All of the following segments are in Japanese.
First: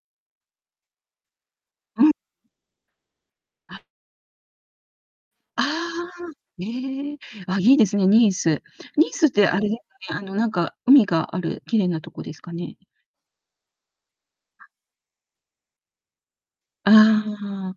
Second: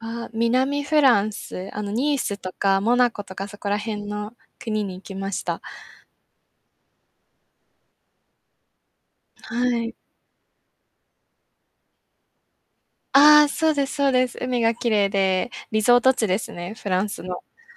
ああ、南フランス、あの、ん。ニースとかモナコとかそこらあ。辺の国に行きましあた。あ-ああ、へえ。あ、いいですね、ニース。ニースってあれではい。すね、あの、なんか海がある綺麗なとこですかね？ああ、そうですそうです。海が綺麗で、リゾート地ですね、フああ、ランスの。はあ。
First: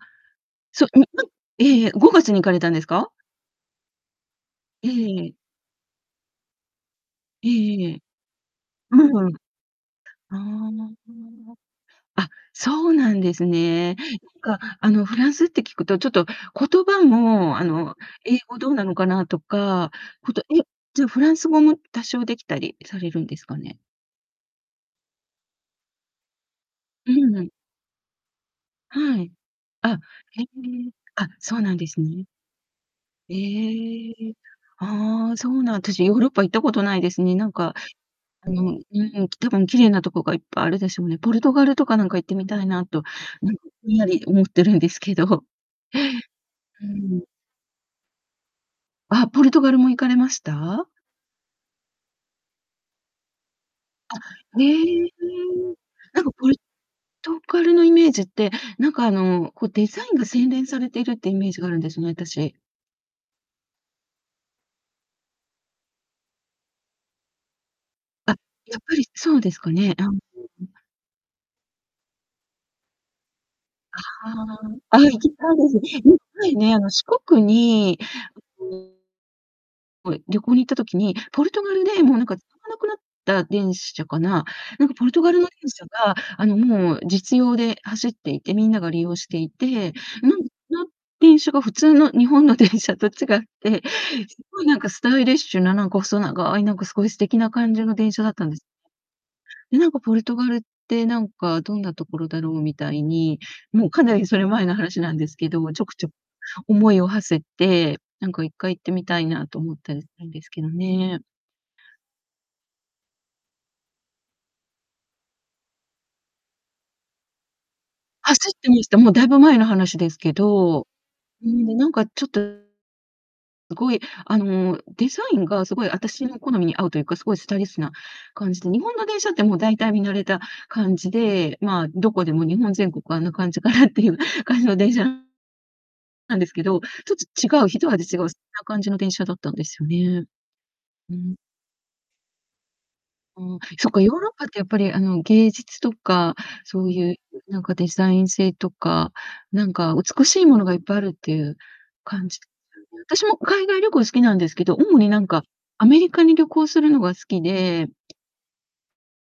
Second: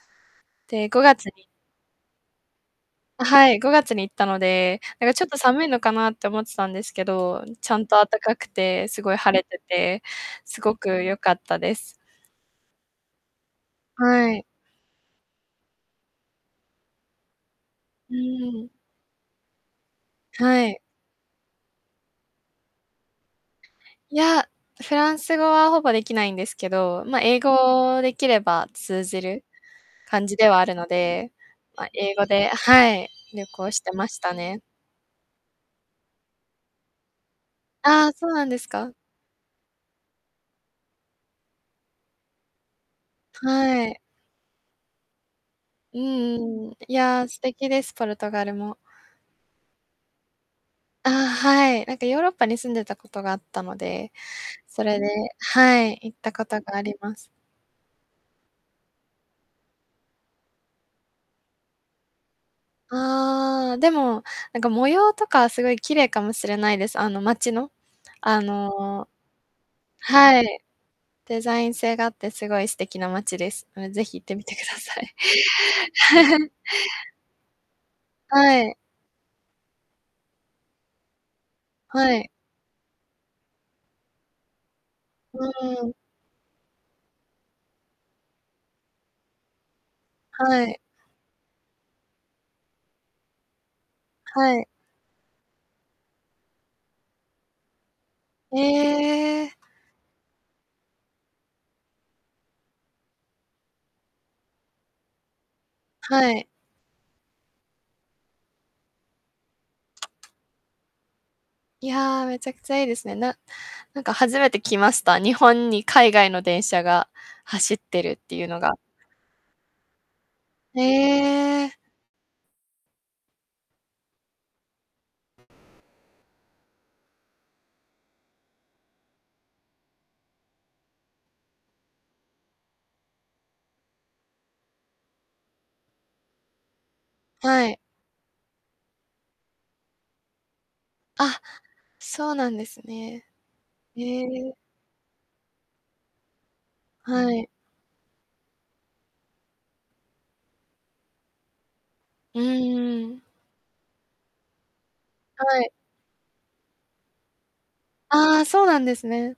そう、で、ごにがなつんにええええ、5月に行かれたんですか？はい、5月に行ったので、えなんかちえょえっえ。と寒いのかなって思ってたんですけど、えちゃえんえとえ。あったかくて、うすごいんうん。晴れてて、ああ、すごく良かっあたです。あ。あ、そうなんですね。なはい。んか、あの、フランスって聞くと、ちょっと言葉も、あの、う英語ん。どうなのかなとか、ことえ、はい。じゃあフランス語も多少できたりされるんですかね？いや、フランス語はほぼできないんですけど、うま、ん英うん。語できれば通じはい。るあ、感じへではあるのえ。あ、で、そうなんでま、す英語ね。ではい、え旅行してまえ、したね。ああ、そうなんあたし、ヨーロッパ行ったことないですね。なんか、ああ、そうなあんですの、うか。ーん、たぶん、綺麗なとこがいっぱいあるでしょうね。ポルトガルとかなんか行ってみたいなと、なんか、はぼんい。やり思ってるんですけど。うんうん、うーいやあ、ん。素敵です、ポルトガルも。あ、ポルトガルも行かれました？あ、はい、なんかヨーロッパに住んでたことがあったので、あ、それえでえ。はい、行っなんたかこポルとがあります。トガルのイメージって、なんか、あの、こ、デザインが洗練されてるってイメージがあるんですね、あたし。ああ、でも、なんか、模様とかすごい綺麗かもしれないです、あの、街の、あ、あやっぱりのそうですかね。あ、うんうん。はい。デザイン性があってすごい素敵な街です。もうぜひ行っあ、てみてはくだあ。あ、さい。行きたいです。いっか いね、あの、四国に、はううい。ーんこう、旅行に行った時に、ポルトガルで、はもうなんい。か使わなくなった電車かな、なんかポルトガうルの電ー車ん。が、あの、もう、実用で走っていて、みんなが利用していて、なんはい。な電車が、普通の日本の電車と違って、すはごいい。なんかスタイリッシュな、なんか細長い、なんか凄い素敵な感じの電車だったんへです。え。え、なんかポルトガルって、なんか、どんなところだろうみたいに。もう、かなり、それ、前の話なんですけど、ちょく、ちょはい。思いを馳せて、なんか、1回行ってみたいなと思ったりしたんですけどね。いや、めちゃくちゃいいですね。ななんか初めてきました。日本に海外の電車が走ってるっていう走っのてが。ました。もうだいぶ前の話ですけへど。うーん、で、え。なんかちょっと、凄い、あの、デザインが、凄い、あたしの好みに合うというか、凄いスタイリッシュな感じで、日本の電車ってもう大体見慣れた感じで、まあ、どこでも、日本全国あんな感じかなっていう感じの電車なんですけど、ちょっと違はう、い。一味違う、そんな感じの電車だったんですよね。うん。あ、そうなんですね。うん、そっか、へヨーロッパっえ。てやっぱり、あの、芸術とか、そうゆう、ん、はい。なんかデザイン性とか、なんか美しいものがいっぱいあるってゆう感うじんですよね。あうたしん。も海外旅行好きなんですけど、主になんか、はい。アメリカに旅行するのが好きでああ、そうなんですね。